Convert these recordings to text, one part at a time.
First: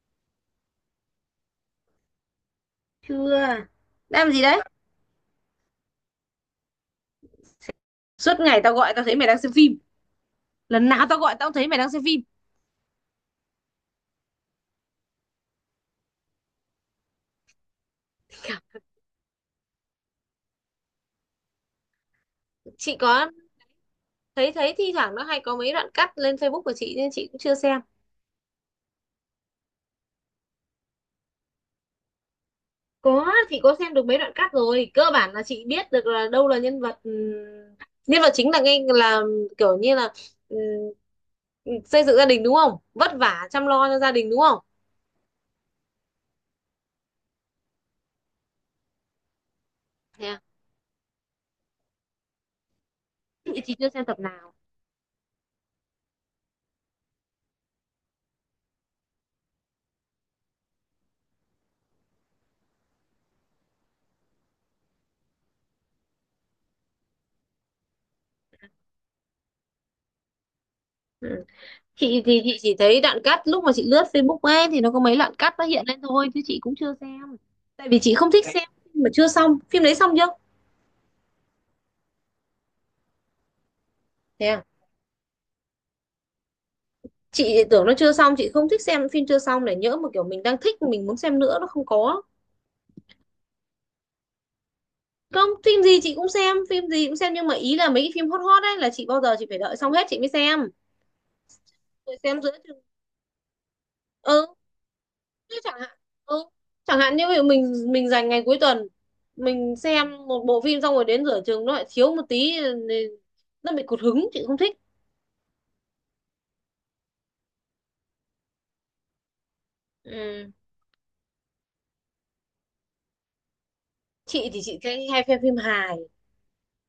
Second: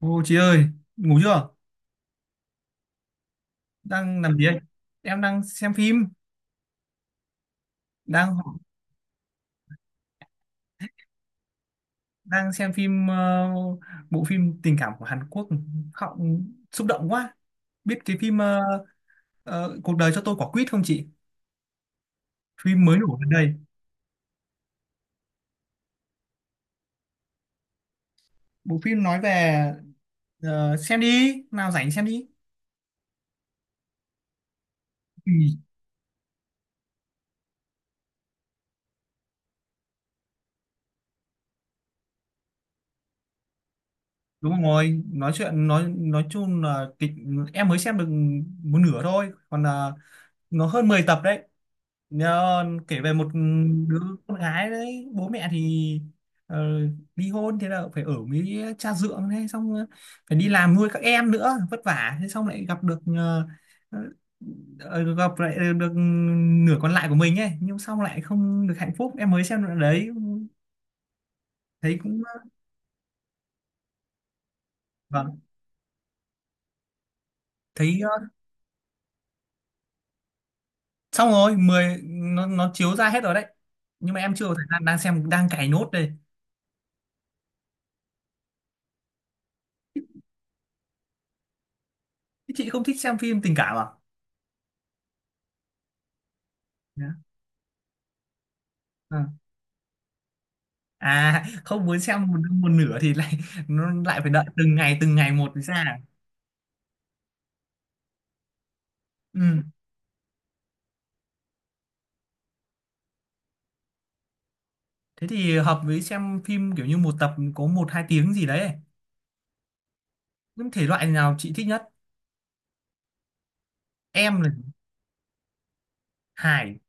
Ô chị ơi, ngủ chưa? Chưa, đang Đang làm làm gì gì đây? đấy? Em đang xem phim, đang Suốt ngày tao gọi tao thấy mày đang xem phim. Lần nào tao gọi tao cũng thấy mày đang xem phim. đang xem phim bộ phim tình cảm của Hàn Quốc, khóc xúc động quá. Biết cái phim Cuộc đời cho tôi quả quýt không chị? Phim Chị mới nổi có gần đây. thấy thấy thi thoảng nó hay có mấy đoạn cắt lên Facebook của chị nên chị cũng chưa xem. Bộ phim nói về xem đi, nào rảnh xem đi. Có, chị có xem được mấy đoạn cắt rồi, cơ Ừ, bản là chị biết được là đâu là nhân vật, nhân vật chính là ngay là kiểu như là, ừm, xây dựng gia đình đúng không, vất vả chăm lo cho gia đình đúng không? đúng rồi, nói chuyện nói chung là kịch, em mới xem được một nửa thôi, còn là Thế à? nó hơn 10 tập đấy. Nhờ, kể về một Chị chưa đứa xem tập con nào. gái đấy bố mẹ thì ờ, ly hôn, thế là phải ở với cha dượng, thế xong phải đi làm nuôi các em nữa, vất vả, thế xong lại gặp được ờ, gặp lại được nửa còn lại của mình ấy, nhưng xong lại không được hạnh phúc, em mới xem đoạn đấy Ừ. thấy Chị cũng thì chị chỉ thấy đoạn cắt lúc mà chị lướt Facebook ấy, thì nó có mấy đoạn vâng, cắt nó hiện lên thôi chứ chị cũng chưa xem. Tại vì thấy chị không thích xem phim mà chưa xong. Phim đấy xong chưa? xong rồi mười, nó chiếu ra hết rồi đấy, nhưng mà em Thế chưa có à? thời gian, đang xem đang cày nốt đây. Chị tưởng nó chưa xong. Chị không thích xem phim chưa xong để nhỡ mà kiểu mình đang thích mình muốn xem nữa nó không có. Thế chị không thích xem phim tình cảm à? Không, phim gì chị cũng xem, phim Dạ, gì cũng xem, nhưng mà ý là mấy cái phim hot hot ấy là chị bao vâng. giờ chị phải đợi xong hết chị mới xem, À không muốn rồi xem xem giữa một chừng. nửa thì lại nó lại phải đợi Ừ. Từng ngày một Chứ mới chẳng ra. hạn, ừ, chẳng hạn như ví dụ mình dành ngày cuối tuần Ừ. mình xem một bộ phim xong rồi đến rửa chừng nó lại thiếu một tí, thì nó bị cụt hứng, chị không thích. Thế thì hợp với xem phim kiểu như một tập có 1 2 tiếng gì đấy. Ừ, Những thể loại nào chị thích nhất? Em là chị thì chị thấy hay xem phim hài. hài,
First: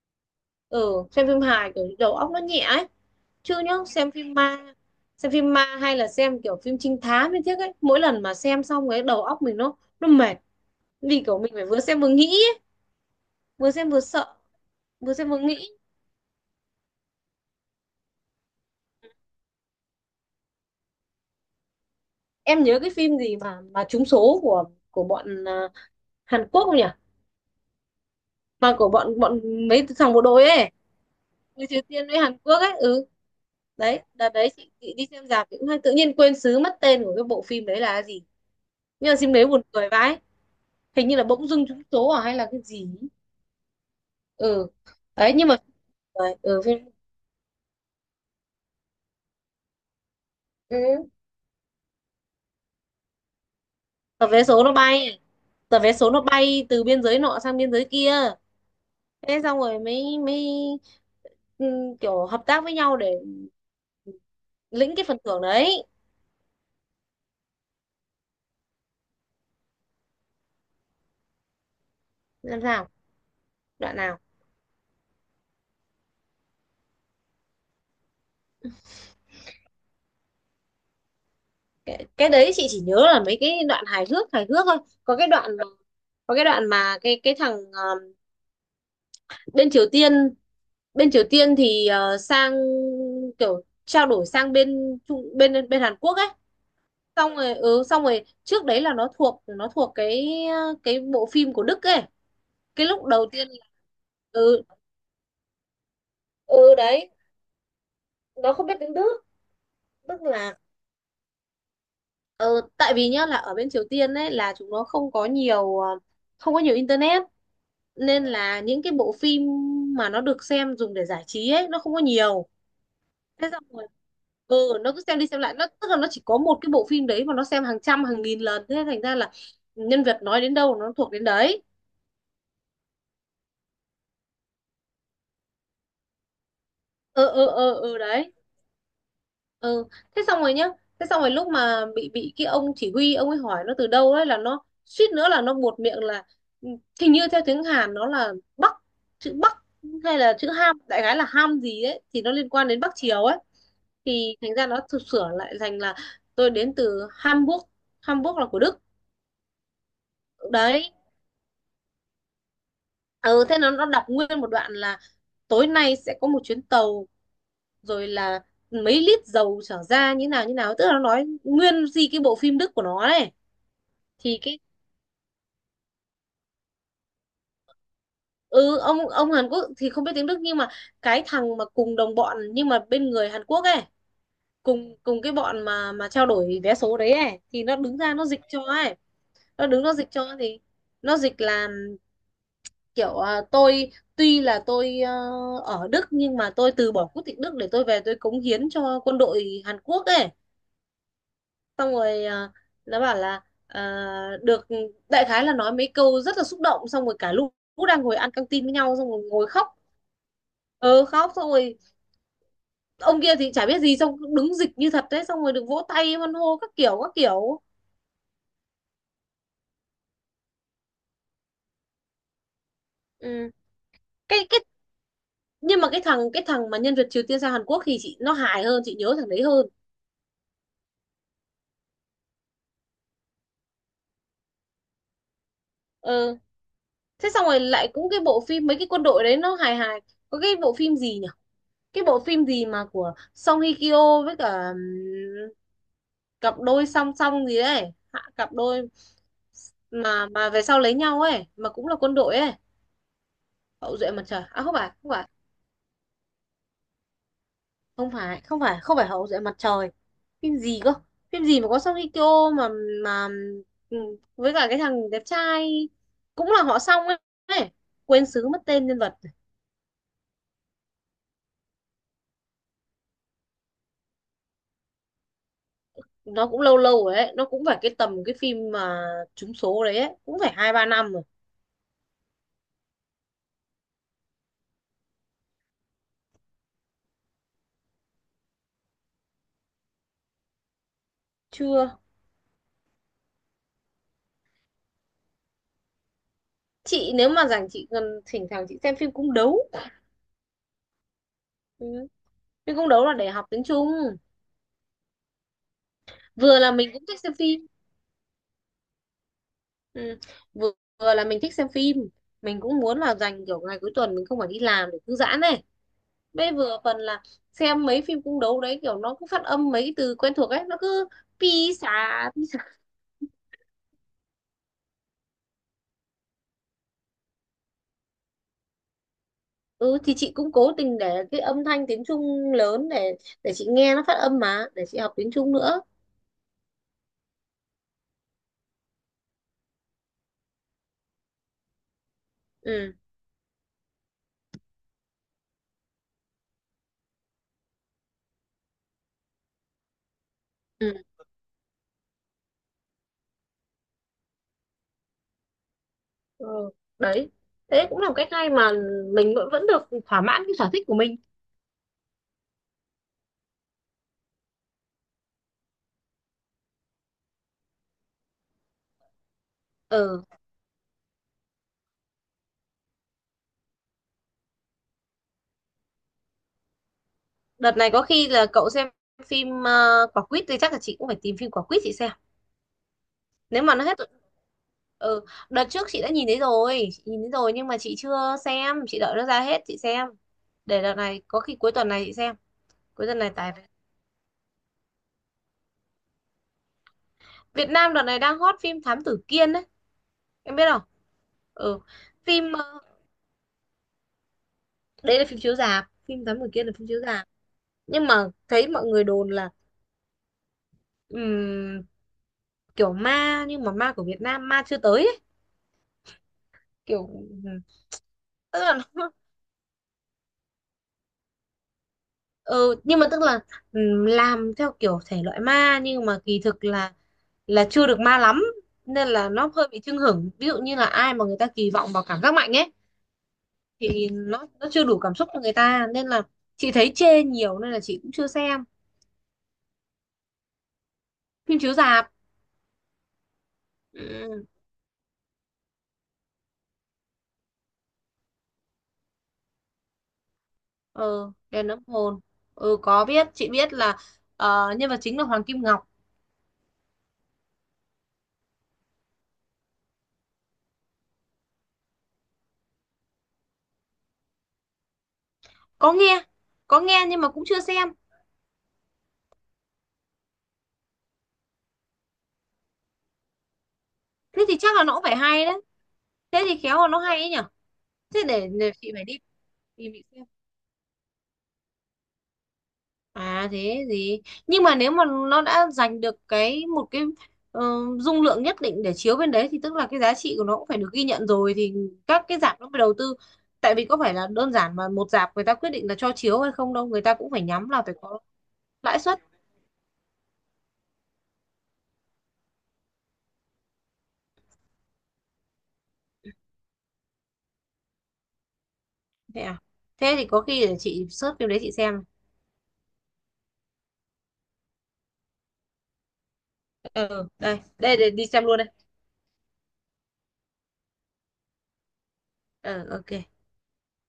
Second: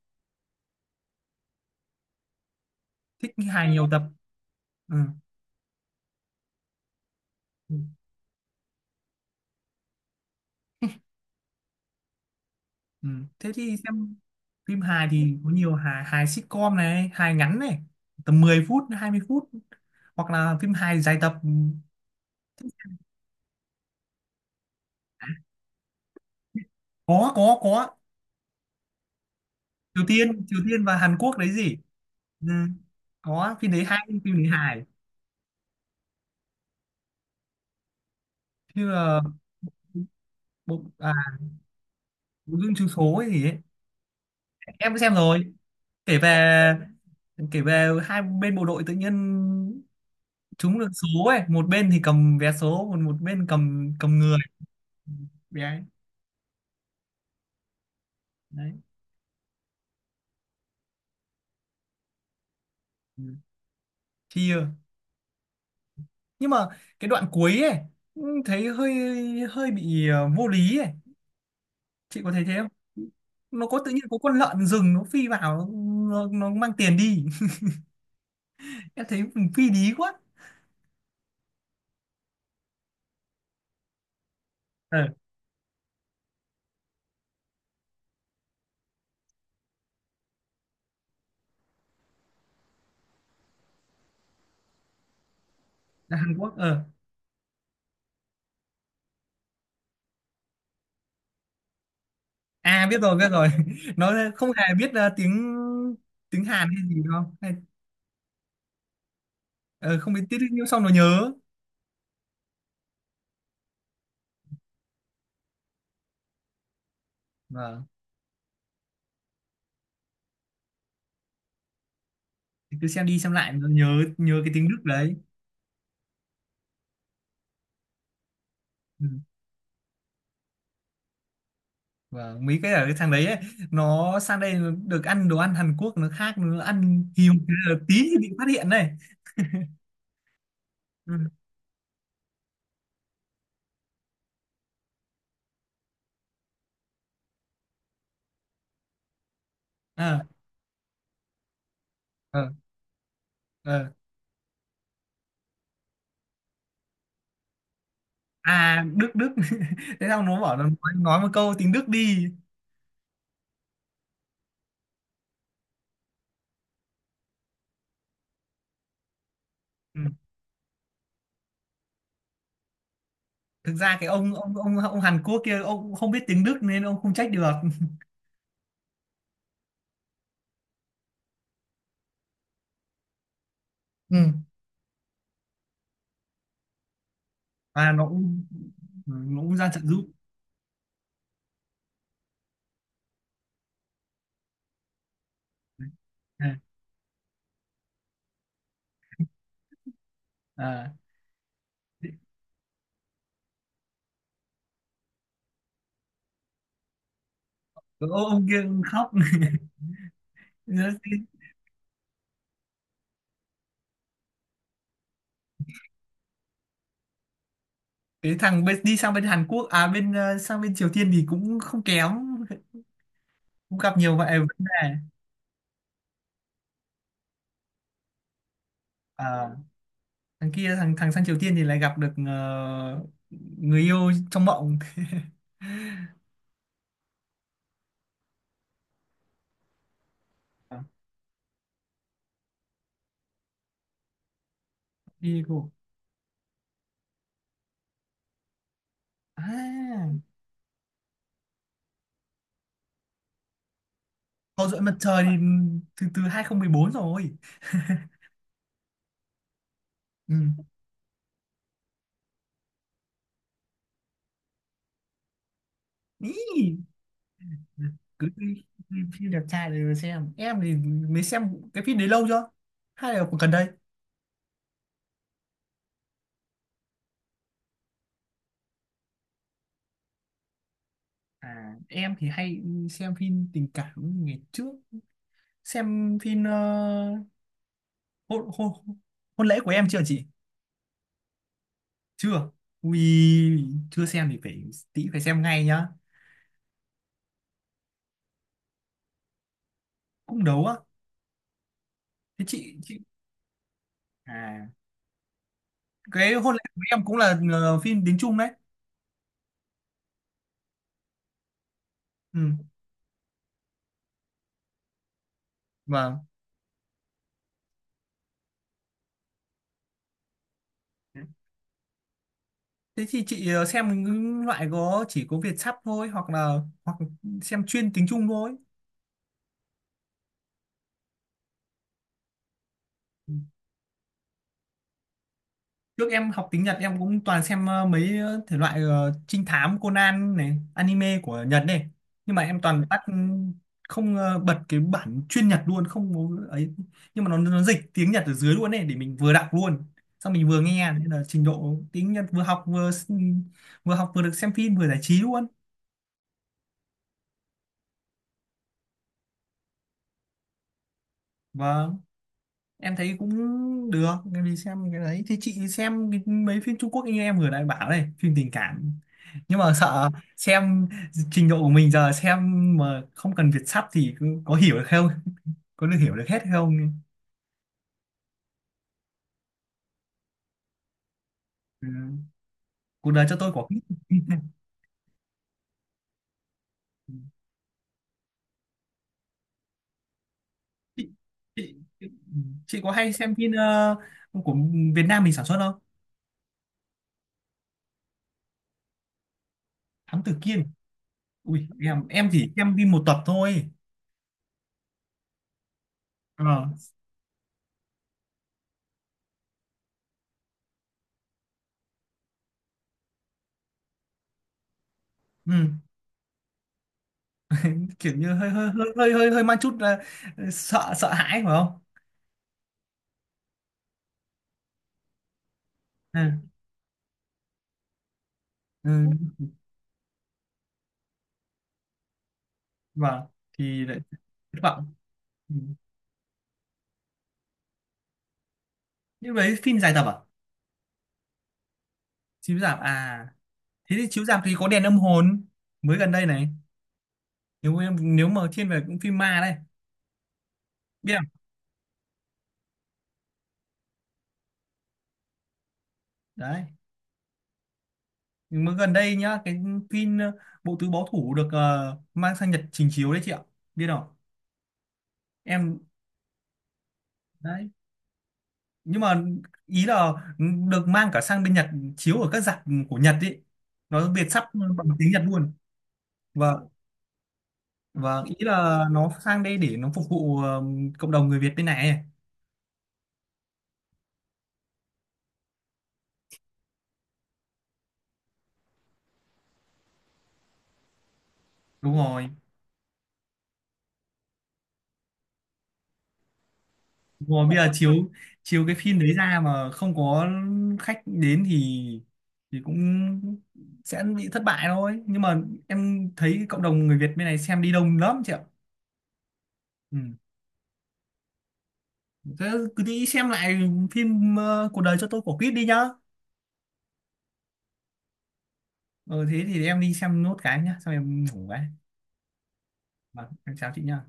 Ừ, xem phim hài kiểu đầu óc nó nhẹ ấy. thích Chứ hài nhá, nhiều tập. xem phim ma, Ừ. xem phim ma hay là xem kiểu phim trinh thám như thế ấy, Ừ. mỗi lần mà xem xong cái đầu óc mình nó mệt, vì kiểu mình phải vừa xem vừa nghĩ ấy. Ừ. Thế Vừa thì xem vừa xem sợ, phim hài vừa xem thì vừa có nghĩ. nhiều, hài hài sitcom này, hài ngắn này, tầm 10 phút 20 phút, hoặc là phim hài dài tập. Em nhớ cái phim gì mà trúng số của bọn Hàn Quốc không nhỉ, Có có có. mà của bọn bọn mấy Triều thằng bộ Tiên, đội Triều ấy, Tiên và Hàn Quốc đấy người gì. Triều Tiên với Hàn Ừ. Quốc ấy. Ừ, Có phim đấy, đấy, hay, đợt phim đấy đấy chị, hài. chị đi xem rạp thì cũng hay, tự nhiên quên xứ mất tên của cái bộ phim đấy là gì, Như nhưng mà là phim đấy buồn cười vãi. bộ Hình à, như là Bỗng Dưng Trúng Số à hay là bộ cái Gương gì chiếu ấy. số hay gì ấy, Ừ, em cũng xem đấy, nhưng rồi. mà Kể về, đấy, ừ, phim. kể về hai bên bộ đội tự nhiên Ừ. trúng được số ấy, một bên thì cầm vé số, còn một bên cầm, cầm Tờ người vé số nó bay, vé tờ ấy. vé số nó bay từ biên giới nọ sang biên giới kia. Đấy. Thế xong rồi mới mới ừ, kiểu hợp tác với nhau để Ừ. Chia. lĩnh cái phần thưởng đấy. Nhưng mà cái đoạn cuối ấy thấy hơi hơi bị vô lý ấy, chị có thấy thế Làm không? sao? Nó có tự Đoạn nhiên có nào? con lợn rừng nó phi vào, nó mang tiền đi, em thấy mình phi lý quá. Cái đấy chị chỉ nhớ là mấy cái đoạn hài hước thôi. Ờ Có cái đoạn, có cái đoạn mà cái thằng bên Triều Tiên, bên Triều Tiên thì sang, kiểu trao đổi sang bên bên Hàn Quốc là ấy, Hàn Quốc ờ. xong rồi ừ, xong rồi trước đấy là nó thuộc, nó thuộc cái bộ phim của Đức ấy. Cái À biết lúc rồi đầu biết rồi. tiên là- Nó không Ừ. hề biết tiếng, tiếng Hàn Ừ, hay gì đấy, đâu hay. nó không biết tiếng Đức. Ờ, Không biết Tức tiếng là nhưng xong nó nhớ. ừ, tại vì nhá, là ở bên Triều Tiên ấy là chúng nó không có nhiều không có nhiều internet, Vâng. nên là những cái bộ phim mà nó được xem dùng để giải trí ấy nó không có nhiều. Thì cứ xem đi xem Thế lại xong nó rồi nhớ, nhớ cái ừ, tiếng Đức nó cứ đấy. xem đi xem lại, nó tức là nó chỉ có một cái bộ phim đấy mà nó xem hàng trăm hàng nghìn lần, thế thành Ừ. ra là nhân vật nói đến đâu nó thuộc đến đấy. Vâng, mấy cái ở cái thằng đấy ấy, nó sang đây nó được ăn đồ ăn Hàn Quốc, nó khác, nó ăn Ừ, hiếu ừ, ừ, tí ừ, thì bị đấy. phát hiện này. Ừ, thế xong rồi nhá, thế Ừ. xong rồi lúc mà bị cái ông chỉ huy ông ấy hỏi nó từ đâu ấy, là nó suýt nữa là nó buột miệng là ừ, hình như theo tiếng Hàn nó là Bắc, chữ Bắc hay Ờ là chữ Ham, đại khái là Ham gì ấy thì nó liên ờ quan đến Bắc Triều ấy, ờ. thì thành ra nó thực sửa lại thành là tôi đến từ Hamburg. Hamburg là của Đức. À Đức Đức. Thế sao nó bảo là Đấy. Nói một câu tiếng Đức đi. Ừ, thế nó đọc nguyên một đoạn là tối nay sẽ có một chuyến tàu, rồi là mấy lít dầu trở Ừ. ra như nào như nào, tức là nó nói nguyên gì cái bộ phim Đức của nó đấy. Thực ra cái Thì cái, ông Hàn Quốc kia ông cũng không biết tiếng Đức nên ông không trách được. ừ, ông Hàn Quốc thì không biết tiếng Đức, nhưng mà cái thằng mà cùng đồng bọn nhưng mà bên người Hàn Quốc ấy, Ừ. cùng cùng cái bọn mà trao đổi vé số đấy ấy, thì nó À đứng nó ra nó dịch cũng, cho ấy. nó cũng Nó ra trợ đứng nó giúp. dịch cho, thì nó dịch là kiểu à, tôi tuy là tôi ở Đức nhưng mà À, tôi từ bỏ quốc tịch Đức để tôi về tôi cống hiến cho quân đội Hàn Quốc ấy. à. Xong rồi à, nó bảo là à, được, đại khái là nói mấy câu rất là xúc động, xong rồi cả lúc lũ đang ngồi ăn căng Ông kia tin với nhau xong khóc. rồi ngồi khóc. Ờ, khóc xong rồi ông kia thì chả biết gì xong cứ đứng dịch như thật đấy, xong rồi được vỗ tay hoan hô các kiểu các kiểu. Cái thằng bên, đi sang bên Hàn Quốc à, bên sang bên Triều Tiên thì cũng không kém, Ừ. cũng gặp nhiều vậy cái vấn cái đề. nhưng mà cái thằng, cái thằng mà nhân vật Triều Tiên sang Hàn Quốc thì chị nó hài hơn, chị nhớ thằng đấy À, hơn. thằng kia, thằng thằng sang Triều Tiên thì lại gặp được người yêu trong mộng. Ờ, thế xong rồi lại cũng cái bộ phim mấy cái quân đội đấy nó hài hài. Có cái bộ À, phim gì nhỉ? Cái bộ phim gì mà của Song Hye Kyo với cả, đi cô. cặp đôi song song gì đấy, hạ cặp đôi, À, mà về sau lấy nhau ấy, mà cũng là quân đội ấy. Hậu Duệ Mặt Trời à? Hậu Không duệ phải, mặt không trời phải, thì từ từ 2014 rồi. không phải, không phải, không phải Hậu Duệ Mặt Trời. Ừ. Phim gì cơ? Phim gì mà có Song Hye Kyo mà ừm, với cả cái thằng đẹp trai cũng là Ý. họ Song ấy, ấy. Quên Cứ xứ mất đi, tên đi nhân vật. phim đẹp trai để mà xem. Em thì mới xem cái phim đấy lâu chưa, hay là cũng gần đây? Nó cũng lâu lâu rồi ấy, nó cũng phải cái tầm cái phim mà trúng số đấy ấy, cũng phải hai ba năm rồi. À em thì hay xem phim tình cảm. Ngày trước xem phim hôn, hôn, Hôn lễ của em chưa chị? Chưa. Chưa? Ui chưa xem thì phải, tí phải xem ngay nhá. Chị nếu mà rảnh chị gần thỉnh thoảng chị xem phim cung đấu. Cũng đấu á? Ừ. Thế chị Phim cung chị đấu là để học tiếng Trung. à cái Hôn lễ Vừa là của mình cũng em cũng thích xem là phim, phim tiếng Trung đấy. ừ, vừa, vừa là mình thích xem phim, mình Ừ. cũng muốn là dành kiểu ngày cuối tuần mình không phải đi làm để thư giãn này, Vâng. bây vừa phần là xem mấy phim cung đấu đấy, kiểu nó cứ phát âm mấy cái từ quen thuộc ấy nó cứ pi xà, pi xà. Thế thì chị xem những loại có chỉ có Việt sắp thôi, hoặc là hoặc xem chuyên tiếng Trung thôi. Ừ, thì chị cũng cố tình để cái âm thanh tiếng Trung lớn để chị nghe nó phát âm mà để chị học tiếng Trung nữa. Trước em học tiếng Nhật em cũng toàn xem mấy thể loại trinh thám Conan này, anime của Nhật này. Nhưng mà em toàn Ừ. tắt không, bật cái bản chuyên Nhật luôn không có ấy, nhưng mà nó dịch tiếng Nhật ở dưới luôn này để mình vừa đọc luôn. Xong mình vừa nghe Ừ. nên là trình độ tiếng Nhật vừa học vừa vừa học vừa được xem phim vừa giải trí luôn. Ừ, đấy, thế cũng là một cách hay mà mình vẫn vẫn được thỏa mãn cái sở thích của mình. Và em thấy cũng được, em đi xem cái đấy thì chị xem cái- mấy phim Trung Quốc như em vừa nãy bảo đây, phim tình cảm, nhưng mà sợ Ừ, xem trình độ của mình giờ xem mà không cần Việt sắp thì cứ- có hiểu được không, có được hiểu được hết không? đợt này có khi là cậu xem phim quả quýt, thì chắc là chị cũng phải tìm phim quả quýt Ừ. chị xem, Cuộc đời cho tôi quả nếu mà quýt. nó hết. Ừ, đợt trước chị đã nhìn thấy rồi, chị nhìn thấy rồi nhưng mà chị chưa xem, chị đợi nó ra hết chị xem. Để đợt chị, này có khi cuối chị, tuần này chị xem, chị có cuối hay tuần này. xem phim Tại của Việt Nam mình sản xuất không? Việt Nam đợt này đang hot phim Thám Tử Kiên đấy, Thám Tử em biết Kiên? không? Ui Ừ, em chỉ phim xem phim một tập thôi. đấy là phim chiếu rạp, phim Thám Tử Kiên Ờ. là phim chiếu rạp, nhưng mà thấy mọi người đồn là ừm, kiểu ma nhưng mà ma của Việt Nam, ma chưa tới ấy. Ừ. Kiểu ừm, Kiểu như hơi tức hơi là hơi nó, hơi hơi hơi mang chút sợ, sợ hãi phải không? ừ, nhưng mà tức là làm theo kiểu thể loại ma nhưng mà kỳ Ừ. thực là chưa được ma lắm, Ừ. nên là nó hơi bị chưng hửng. Ví dụ như là ai mà người ta kỳ vọng vào cảm giác mạnh ấy Vâng. Thì lại thì nó thất nó chưa vọng. đủ cảm xúc cho người Ừ. ta, nên là chị thấy chê nhiều nên là chị cũng chưa xem. Nhưng đấy phim dài tập à? Phim chiếu rạp. Chiếu rạp à? Thế thì chiếu rạp Ừ, thì có Đèn âm hồn mới gần đây này, nếu em nếu mà thiên về cũng phim ma đây, biết ừ, không? đèn âm hồn. Ừ, có biết, chị biết là nhân vật chính là Hoàng Kim Ngọc. Đấy. Nhưng mà gần đây nhá, cái phim Bộ tứ báo thủ được mang sang Nhật trình chiếu đấy chị ạ, biết không? Em Có nghe, có nghe nhưng mà cũng chưa đấy. xem. Nhưng mà ý là được mang cả sang bên Nhật, chiếu ở các rạp của Nhật ý, nó Việt sắp Thế thì chắc là bằng nó cũng tiếng phải Nhật hay luôn. đấy, thế và thì khéo là nó hay ấy nhở. thế và ý để, để là chị phải nó đi sang đây để nó tìm phục chị xem. vụ cộng đồng người Việt bên này ấy. À thế gì, nhưng mà nếu mà nó đã giành được cái một cái ờ, dung lượng nhất định để chiếu bên đấy, thì tức là cái giá trị của nó cũng phải được ghi nhận rồi, thì Đúng các rồi, cái rạp nó mới đầu tư. Tại vì có phải là đơn giản mà một rạp người ta quyết định là cho chiếu hay không đâu, người ta đúng cũng phải rồi, bây giờ nhắm là chiếu, phải có chiếu cái phim lãi đấy suất. ra mà không có khách đến thì cũng sẽ bị thất bại thôi. Nhưng mà em thấy cộng đồng người Việt bên này xem đi đông lắm chị ạ. Thế à? Ừ. Thế thì có khi để chị search phim đấy chị xem. Thế cứ đi xem lại phim Cuộc đời cho tôi quả quýt đi nhá. Ừ, đây đây, để đi xem luôn đây. Ừ thế thì em đi xem nốt cái nhá, xong em ngủ cái. Ờ, ok. Vâng em chào chị nhá.